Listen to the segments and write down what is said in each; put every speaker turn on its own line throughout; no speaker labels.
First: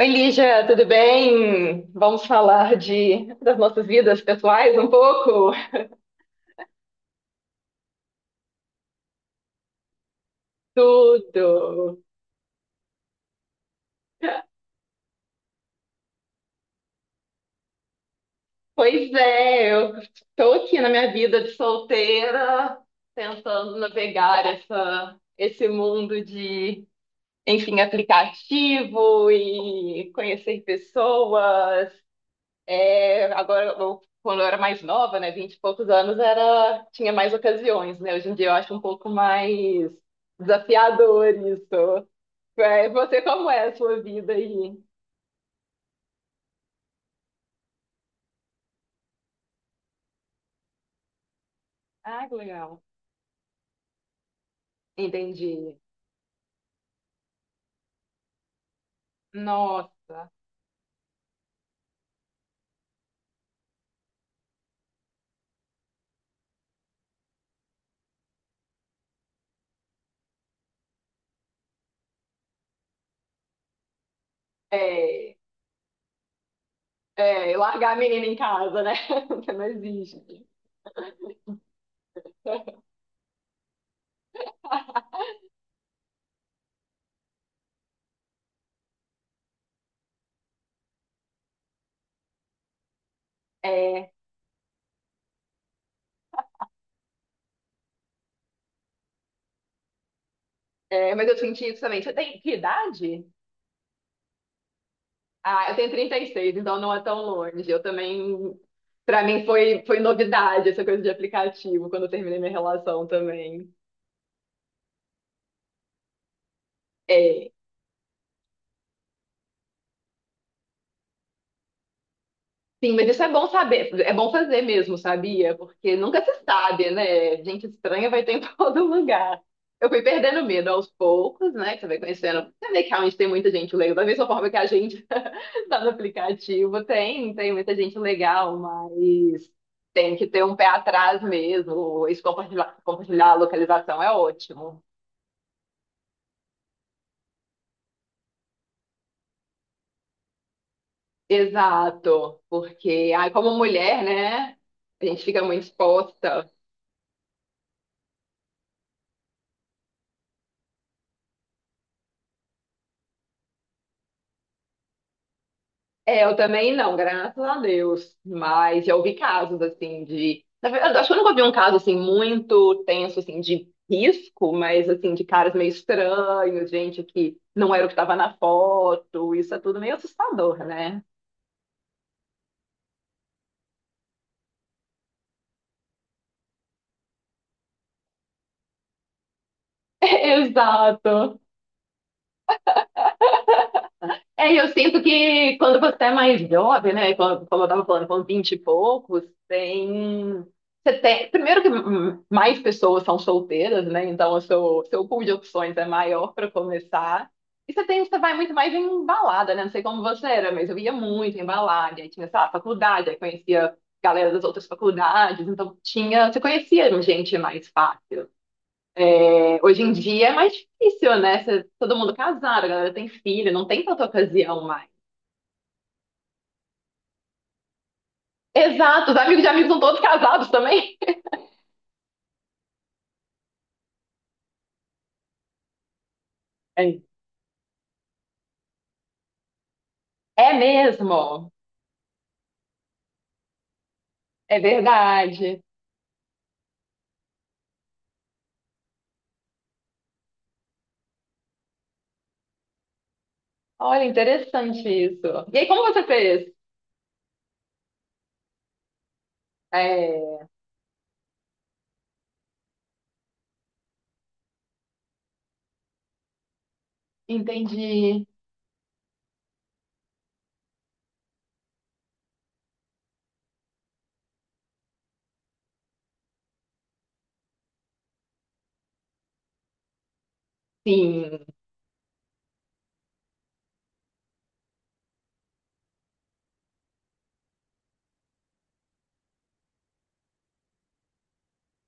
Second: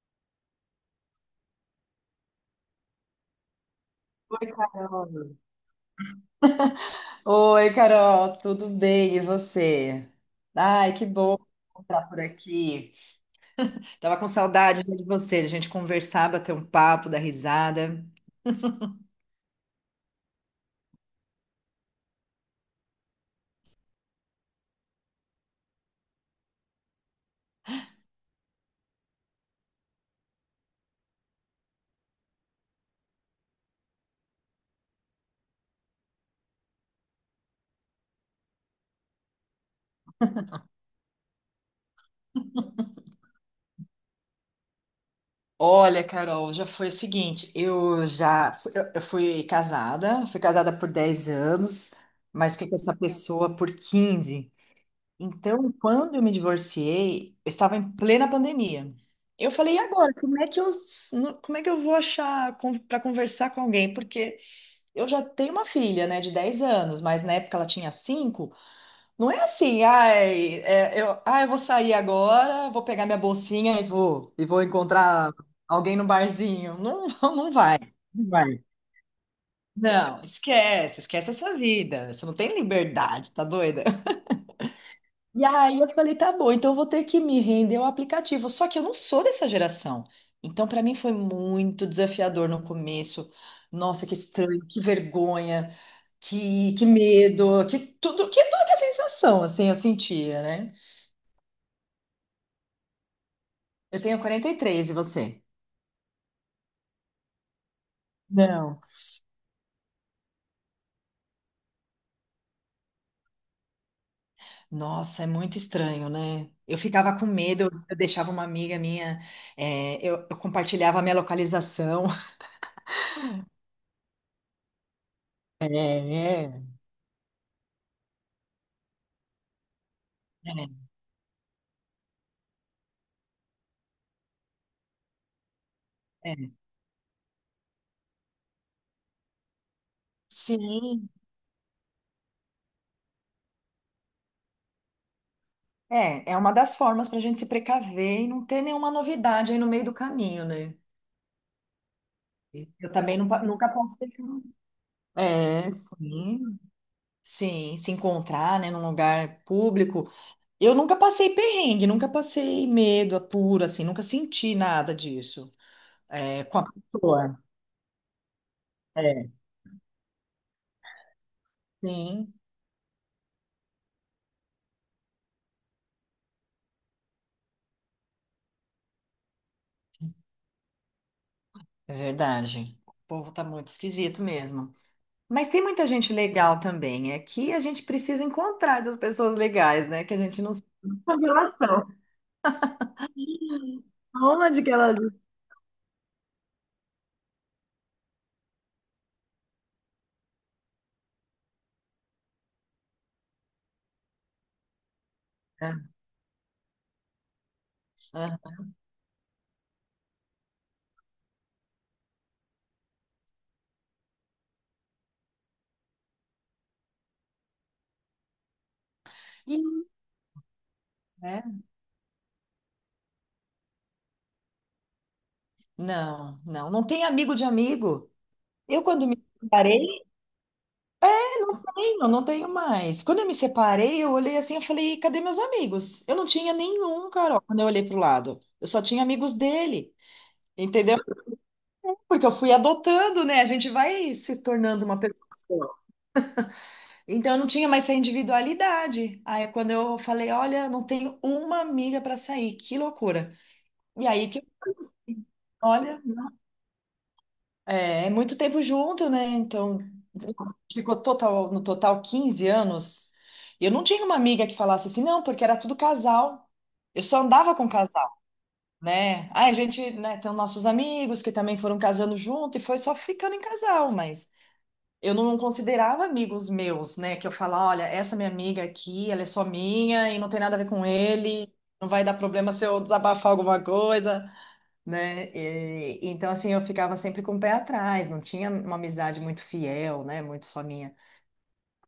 Oi, Lígia, tudo bem? Vamos falar de das nossas vidas
Oi,
pessoais um
Carol.
pouco?
Oi, Carol, tudo bem? E você? Ai, que bom
Tudo.
estar por aqui. Tava com saudade de você, de a gente conversar, bater um papo, dar risada.
Pois é, eu estou aqui na minha vida de solteira, tentando navegar esse mundo de, enfim, aplicativo e conhecer pessoas. É, agora, quando eu era mais nova, né, 20 e poucos anos, era, tinha mais ocasiões, né? Hoje em dia eu acho um pouco mais desafiador isso. É, você, como é a sua vida aí?
Olha, Carol, já foi o seguinte, eu fui casada por 10 anos,
Ah, que
mas fiquei com
legal.
essa pessoa por 15. Então,
Entendi.
quando eu me divorciei, eu estava em plena pandemia. Eu falei, e agora,
Nossa.
como é que eu vou achar para conversar com alguém? Porque eu já tenho uma filha, né, de 10 anos, mas na época ela tinha 5. Não é assim, ai, eu vou sair agora, vou pegar minha bolsinha e e vou encontrar
É,
alguém no barzinho. Não, não
é,
vai.
largar a menina
Não
em
vai.
casa, né? Você não
Não,
existe.
esquece, esquece essa vida. Você não tem liberdade, tá doida? E aí eu falei, tá bom, então eu vou ter que me render ao aplicativo. Só que eu não sou dessa geração. Então, para mim foi muito desafiador no começo. Nossa,
É,
que estranho, que vergonha. Que medo, que tudo, que tudo que é sensação, assim, eu sentia, né?
é, mas eu senti isso também. Você tem que idade?
Eu tenho 43 e você?
Ah, eu tenho 36, então não é tão longe. Eu também,
Não.
pra mim foi novidade essa coisa de aplicativo quando eu terminei minha relação também.
Nossa, é muito estranho, né? Eu ficava com
É,
medo, eu deixava uma amiga minha, eu compartilhava a minha localização.
sim, mas isso é bom saber, é bom fazer mesmo, sabia?
É,
Porque nunca se
é.
sabe, né? Gente estranha vai ter em todo lugar. Eu fui perdendo medo aos poucos, né? Que você vai conhecendo. Você vê que realmente tem muita gente legal, da mesma forma que a gente tá no
É, é.
aplicativo, tem muita gente legal, mas tem que ter um pé
Sim,
atrás mesmo. Isso compartilhar a localização é ótimo.
é uma das formas para a gente se precaver e não ter nenhuma novidade aí no meio do caminho, né?
Exato,
Eu
porque
também não,
ai, como
nunca
mulher,
passei por um-
né? A gente fica muito
É,
exposta.
sim, sim, se encontrar, né, num lugar público. Eu nunca passei perrengue, nunca passei medo puro, assim, nunca senti nada disso.
É, eu
É, com a
também não,
pessoa.
graças a Deus. Mas já ouvi
É.
casos assim de. Na verdade, acho que eu nunca vi um caso assim
Sim,
muito tenso assim de risco, mas assim de caras meio estranhos, gente que não era o que estava na foto. Isso é tudo meio assustador, né?
é verdade. O povo tá muito esquisito mesmo. Mas tem muita gente legal também. É que a gente precisa encontrar essas pessoas legais, né? Que a gente não sabe
Exato.
A estão.
É, e
onde
eu
que elas
sinto que quando você é mais jovem, né, quando- como eu estava falando, com 20 e poucos, tem... Você tem... Primeiro que mais pessoas são solteiras, né, então o seu pool de opções é
estão.
maior para começar. E você tem, você
É,
vai muito
é.
mais em balada, né, não sei como você era, mas eu ia muito em balada, aí tinha, sei lá, faculdade, aí conhecia galera das outras faculdades, então tinha... Você conhecia gente mais fácil. É,
E,
hoje em dia é mais difícil,
né?
né? Cê- todo mundo casado, a galera tem filho, não tem tanta ocasião mais.
Não, não, não tem amigo de amigo. Eu, quando
Exato, os
me
amigos de amigos
separei,
são todos casados também.
Não tenho mais. Quando eu me separei, eu olhei assim, eu falei, cadê meus amigos? Eu não tinha
É,
nenhum, Carol, quando eu olhei pro lado. Eu só tinha amigos dele,
é
entendeu?
mesmo,
Porque eu fui adotando, né? A gente vai se
é
tornando uma pessoa
verdade.
só. Então eu não tinha mais essa individualidade. Aí quando eu falei, olha, não tenho uma amiga para sair, que loucura.
Olha,
E aí que eu,
interessante isso. E aí, como
olha,
você fez?
é, é muito tempo junto, né? Então,
É,
no total 15 anos. Eu não tinha uma amiga que falasse assim, não, porque era tudo casal. Eu só andava com casal,
entendi,
né? Aí a gente, né, tem os nossos amigos que também foram casando junto e foi só ficando em casal, mas eu não considerava amigos meus, né? Que eu falava, olha, essa minha amiga aqui, ela é só minha e não tem nada a ver com
sim,
ele, não vai dar problema se eu desabafar alguma coisa, né? Então, assim, eu ficava sempre com o pé atrás, não tinha uma amizade muito fiel, né? Muito só minha.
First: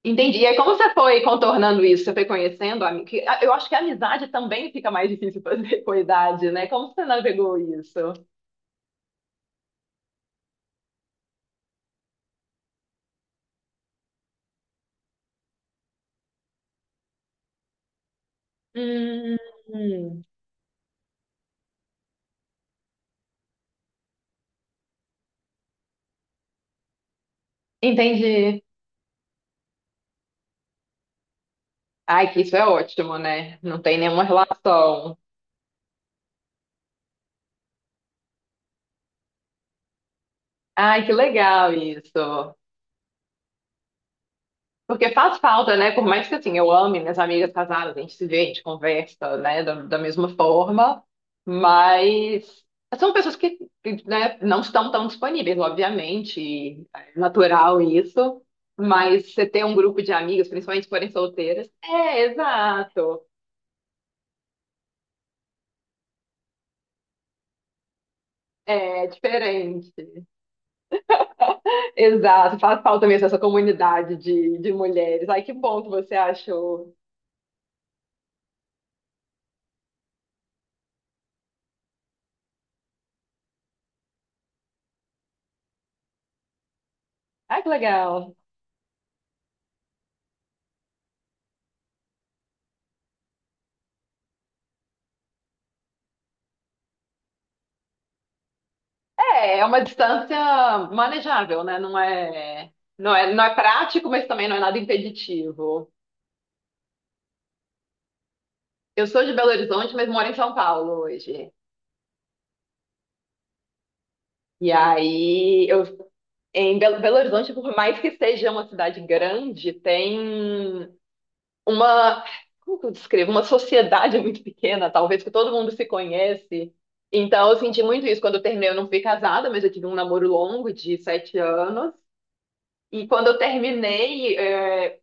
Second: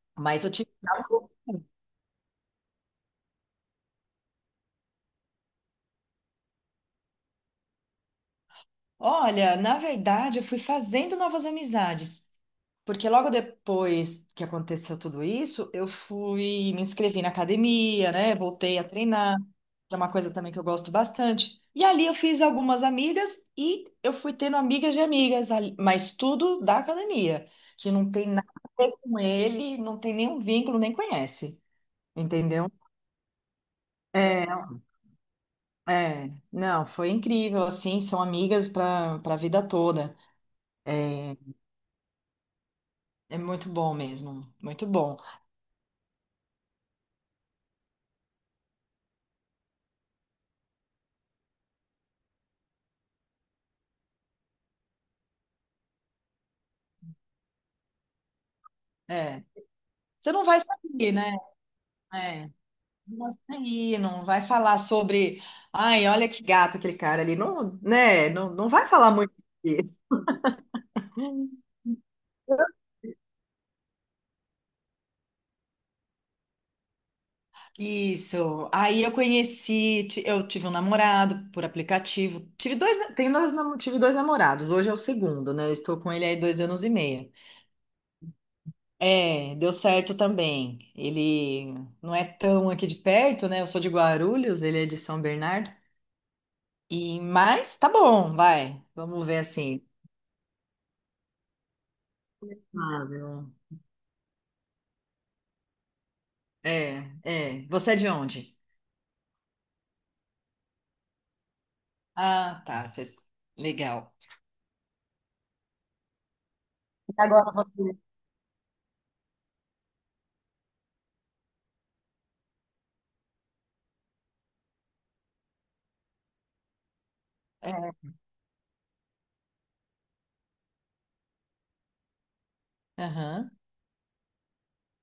entendi.
Mas
E
eu
aí,
tive.
como você foi contornando isso? Você foi conhecendo? Eu acho que a amizade também fica mais difícil fazer com a idade, né? Como você navegou isso?
Olha, na verdade, eu fui fazendo novas amizades. Porque logo depois que aconteceu tudo isso, me inscrevi na academia, né? Voltei a
Hum,
treinar, que é uma coisa também que eu gosto bastante. E ali eu fiz algumas amigas e eu fui tendo amigas de amigas, mas tudo da academia, que não tem nada
entendi.
a ver com ele, não tem nenhum vínculo, nem conhece,
Ai, que isso é
entendeu?
ótimo, né? Não tem nenhuma
É,
relação.
é, não, foi incrível, assim, são amigas para a vida toda.
Ai, que
É,
legal isso.
é muito bom mesmo, muito
Porque
bom.
faz falta, né? Por mais que assim, eu ame minhas amigas casadas, a gente se vê, a gente conversa, né? Da mesma forma, mas são pessoas que, né, não estão tão disponíveis, obviamente, e é natural isso. Mas
É,
você ter um grupo de
você não
amigas,
vai
principalmente se forem
saber, né?
solteiras, é
É,
exato,
mas aí não vai falar sobre, ai, olha que gato aquele cara ali, não, né? Não, não vai
é
falar muito
diferente.
disso.
Exato, faz falta mesmo essa comunidade de mulheres. Ai, que bom que você achou.
Isso. Aí eu tive um namorado por aplicativo. Tive dois namorados. Hoje é o segundo, né? Eu estou com ele aí 2 anos e meio.
Ai, que legal.
É, deu certo também. Ele não é tão aqui de perto, né? Eu sou de Guarulhos, ele é de São Bernardo. E mas tá bom, vai. Vamos ver
É, é
assim.
uma distância manejável, né? Não é prático, mas também não é nada impeditivo.
É, é. Você é de onde?
Eu sou de Belo Horizonte, mas moro em São Paulo hoje.
Ah, tá. Legal.
E aí, eu, em
E
Belo
agora
Horizonte, por
você.
mais que seja uma cidade grande, tem uma, como que eu descrevo? Uma sociedade muito pequena, talvez, que todo mundo se conhece. Então, eu senti
É,
muito isso. Quando eu terminei, eu não fui casada, mas eu tive um namoro longo de sete anos. E quando eu
aham,
terminei, é,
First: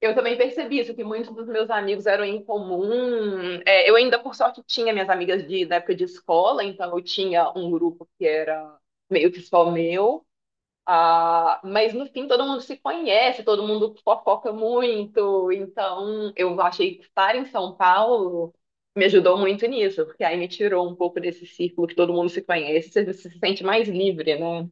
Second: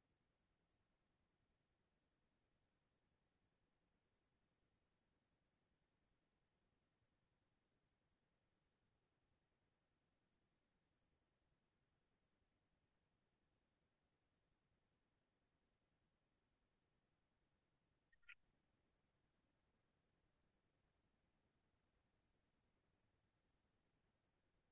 eu também percebi isso, que muitos dos meus amigos eram em comum. É, eu ainda, por sorte, tinha minhas amigas de, da época de escola, então eu tinha um grupo que era meio que só meu. Ah, mas no fim todo mundo se conhece, todo mundo fofoca muito, então eu achei que estar em São Paulo me ajudou muito nisso, porque aí me tirou um pouco desse círculo que todo mundo se conhece, você se sente mais livre, né?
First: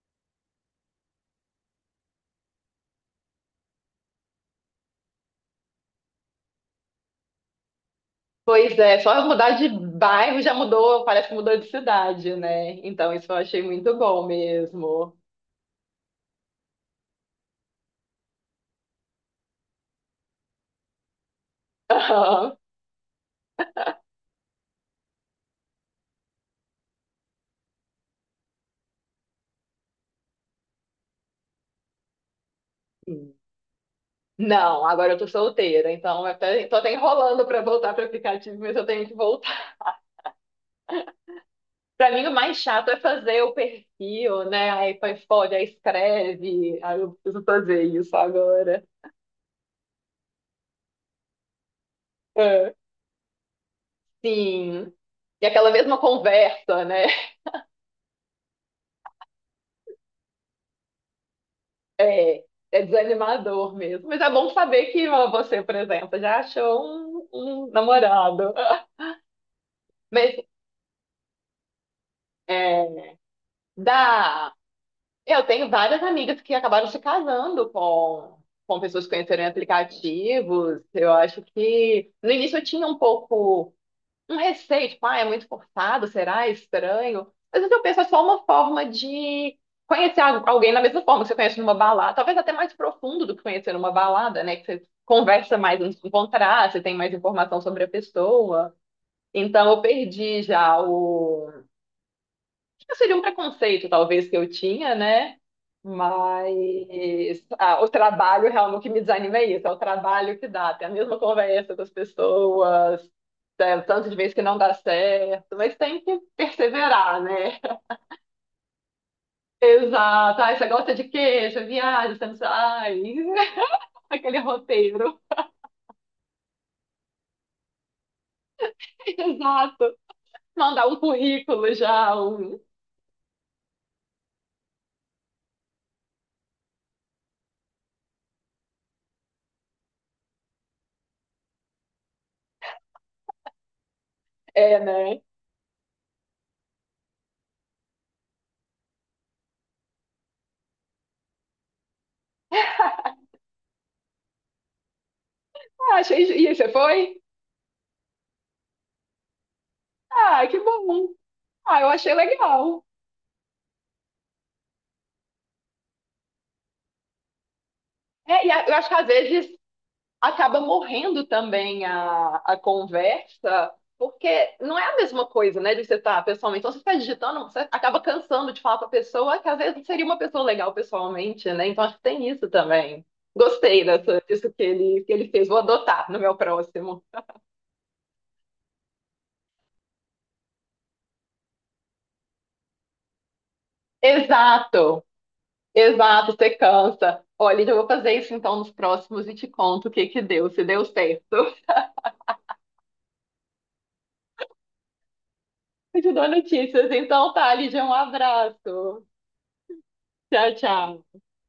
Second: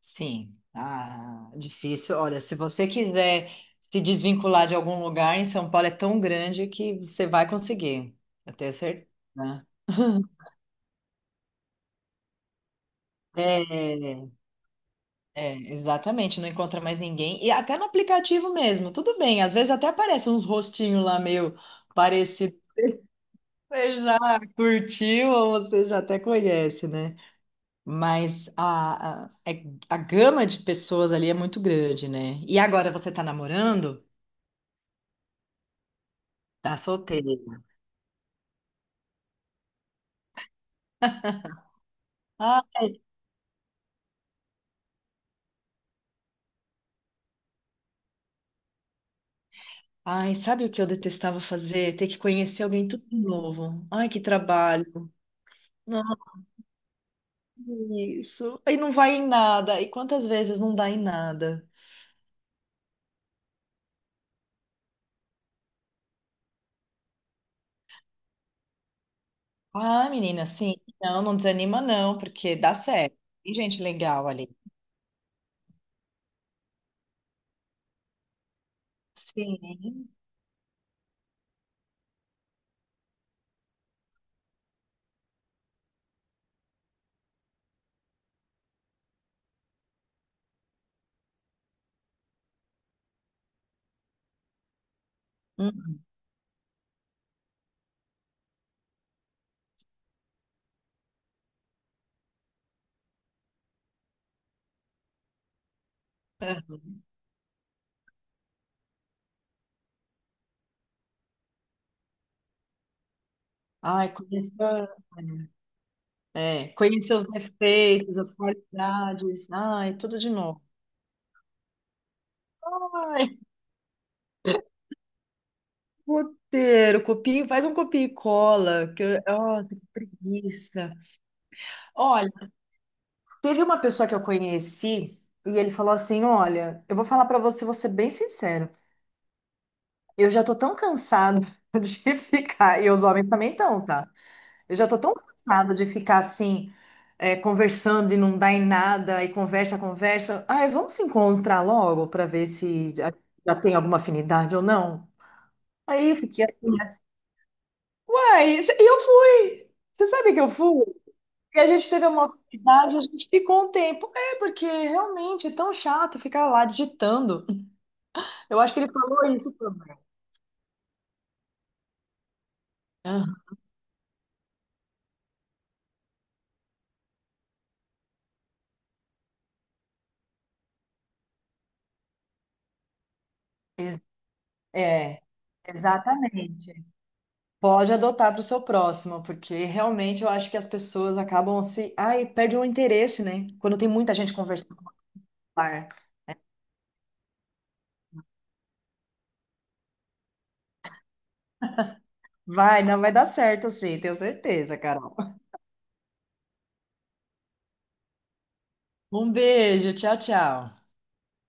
sim. Ah, difícil. Olha, se você quiser se desvincular de algum lugar em São Paulo, é tão grande que você vai conseguir. Eu tenho
Pois é,
certeza.
só eu mudar de bairro já mudou, parece que mudou de cidade, né? Então isso eu achei muito bom
É,
mesmo.
é, exatamente. Não encontra mais ninguém. E até no aplicativo mesmo. Tudo bem. Às vezes até aparecem uns rostinhos lá meio
Aham.
parecidos. Você já curtiu ou você já até conhece, né? Mas a gama de pessoas ali é muito grande, né? E agora você tá namorando?
Não, agora eu tô solteira, então eu tô
Tá
até enrolando
solteira.
pra voltar para aplicativo, mas eu tenho que voltar. Pra mim, o mais chato é
Ai,
fazer o perfil, né? Aí põe foto, aí escreve. Aí eu preciso fazer isso agora.
ai, sabe o que eu detestava fazer? Ter que conhecer
É.
alguém tudo de novo. Ai, que
Sim.
trabalho.
E aquela mesma
Não,
conversa, né?
isso. Aí não vai em nada. E quantas vezes não dá em nada?
É, é desanimador mesmo. Mas é bom saber que ó, você, por exemplo, já achou um namorado.
Ah,
Mas
menina, sim. Não, não desanima não, porque dá
é,
certo. Tem gente legal ali.
dá. Eu tenho várias amigas que acabaram se casando com pessoas que conheceram em
Sim.
aplicativos. Eu acho que no início eu tinha um pouco um receio, tipo, ah, é muito forçado, será É estranho? Às vezes eu penso, é só uma forma de conhecer alguém da mesma forma que você conhece numa balada, talvez até mais profundo do que conhecer numa balada, né? Que você conversa mais
Hum.
antes de encontrar, você tem mais informação sobre a pessoa. Então eu perdi já o Seria um preconceito, talvez, que eu tinha, né? Mas ah, o trabalho realmente o que me desanima é isso, é o trabalho que dá, tem a mesma conversa das pessoas, é, o tanto
Ai,
de vezes que
conheço.
não dá certo, mas tem que
É, conhecer
perseverar,
os
né?
defeitos, as qualidades. Ai, tudo de
Exato, ai,
novo.
você gosta de queijo, viagem, você não sabe, ai,
Ai,
aquele roteiro,
roteiro, copia, faz um copia e cola. Nossa, que
exato, mandar
preguiça.
um currículo já,
Olha,
um...
teve uma pessoa que eu conheci e ele falou assim: olha, eu vou falar pra você, vou ser bem sincero. Eu já tô tão cansado de ficar, e os homens também estão, tá? Eu
é,
já tô tão
né?
cansada de ficar assim, conversando e não dá em nada, e conversa, conversa. Ai, vamos se encontrar logo para ver se já já tem alguma afinidade ou não.
Ah,
Aí eu
achei,
fiquei
e aí, você
assim,
foi?
uai, e eu fui. Você sabe que
Ah,
eu
que
fui?
bom,
E a
ah, eu
gente teve
achei
uma
legal.
afinidade, a gente ficou um tempo. É, porque realmente é tão chato ficar lá digitando.
É,
Eu
eu
acho que
acho
ele
que às
falou
vezes
isso também.
acaba morrendo também a
Aham.
conversa, porque não é a mesma coisa, né, de você estar pessoalmente. Então, você está digitando, você acaba cansando de falar para a pessoa que às vezes seria uma pessoa legal pessoalmente, né? Então, acho que tem isso também. Gostei
Ex-
disso que que
É,
ele fez. Vou adotar no meu
exatamente.
próximo.
Pode adotar para o seu próximo, porque realmente eu acho que as pessoas acabam se. Ai, perdem o interesse, né? Quando tem muita gente conversando no
Exato,
bar.
exato, você cansa. Olha, eu vou fazer isso então nos próximos e te conto o que que deu, se deu certo.
Vai, não vai dar certo, sim, tenho certeza, Carol.
Eu te dou notícias. Então tá, Lídia, um abraço.
Um beijo, tchau,
Tchau,
tchau.
tchau.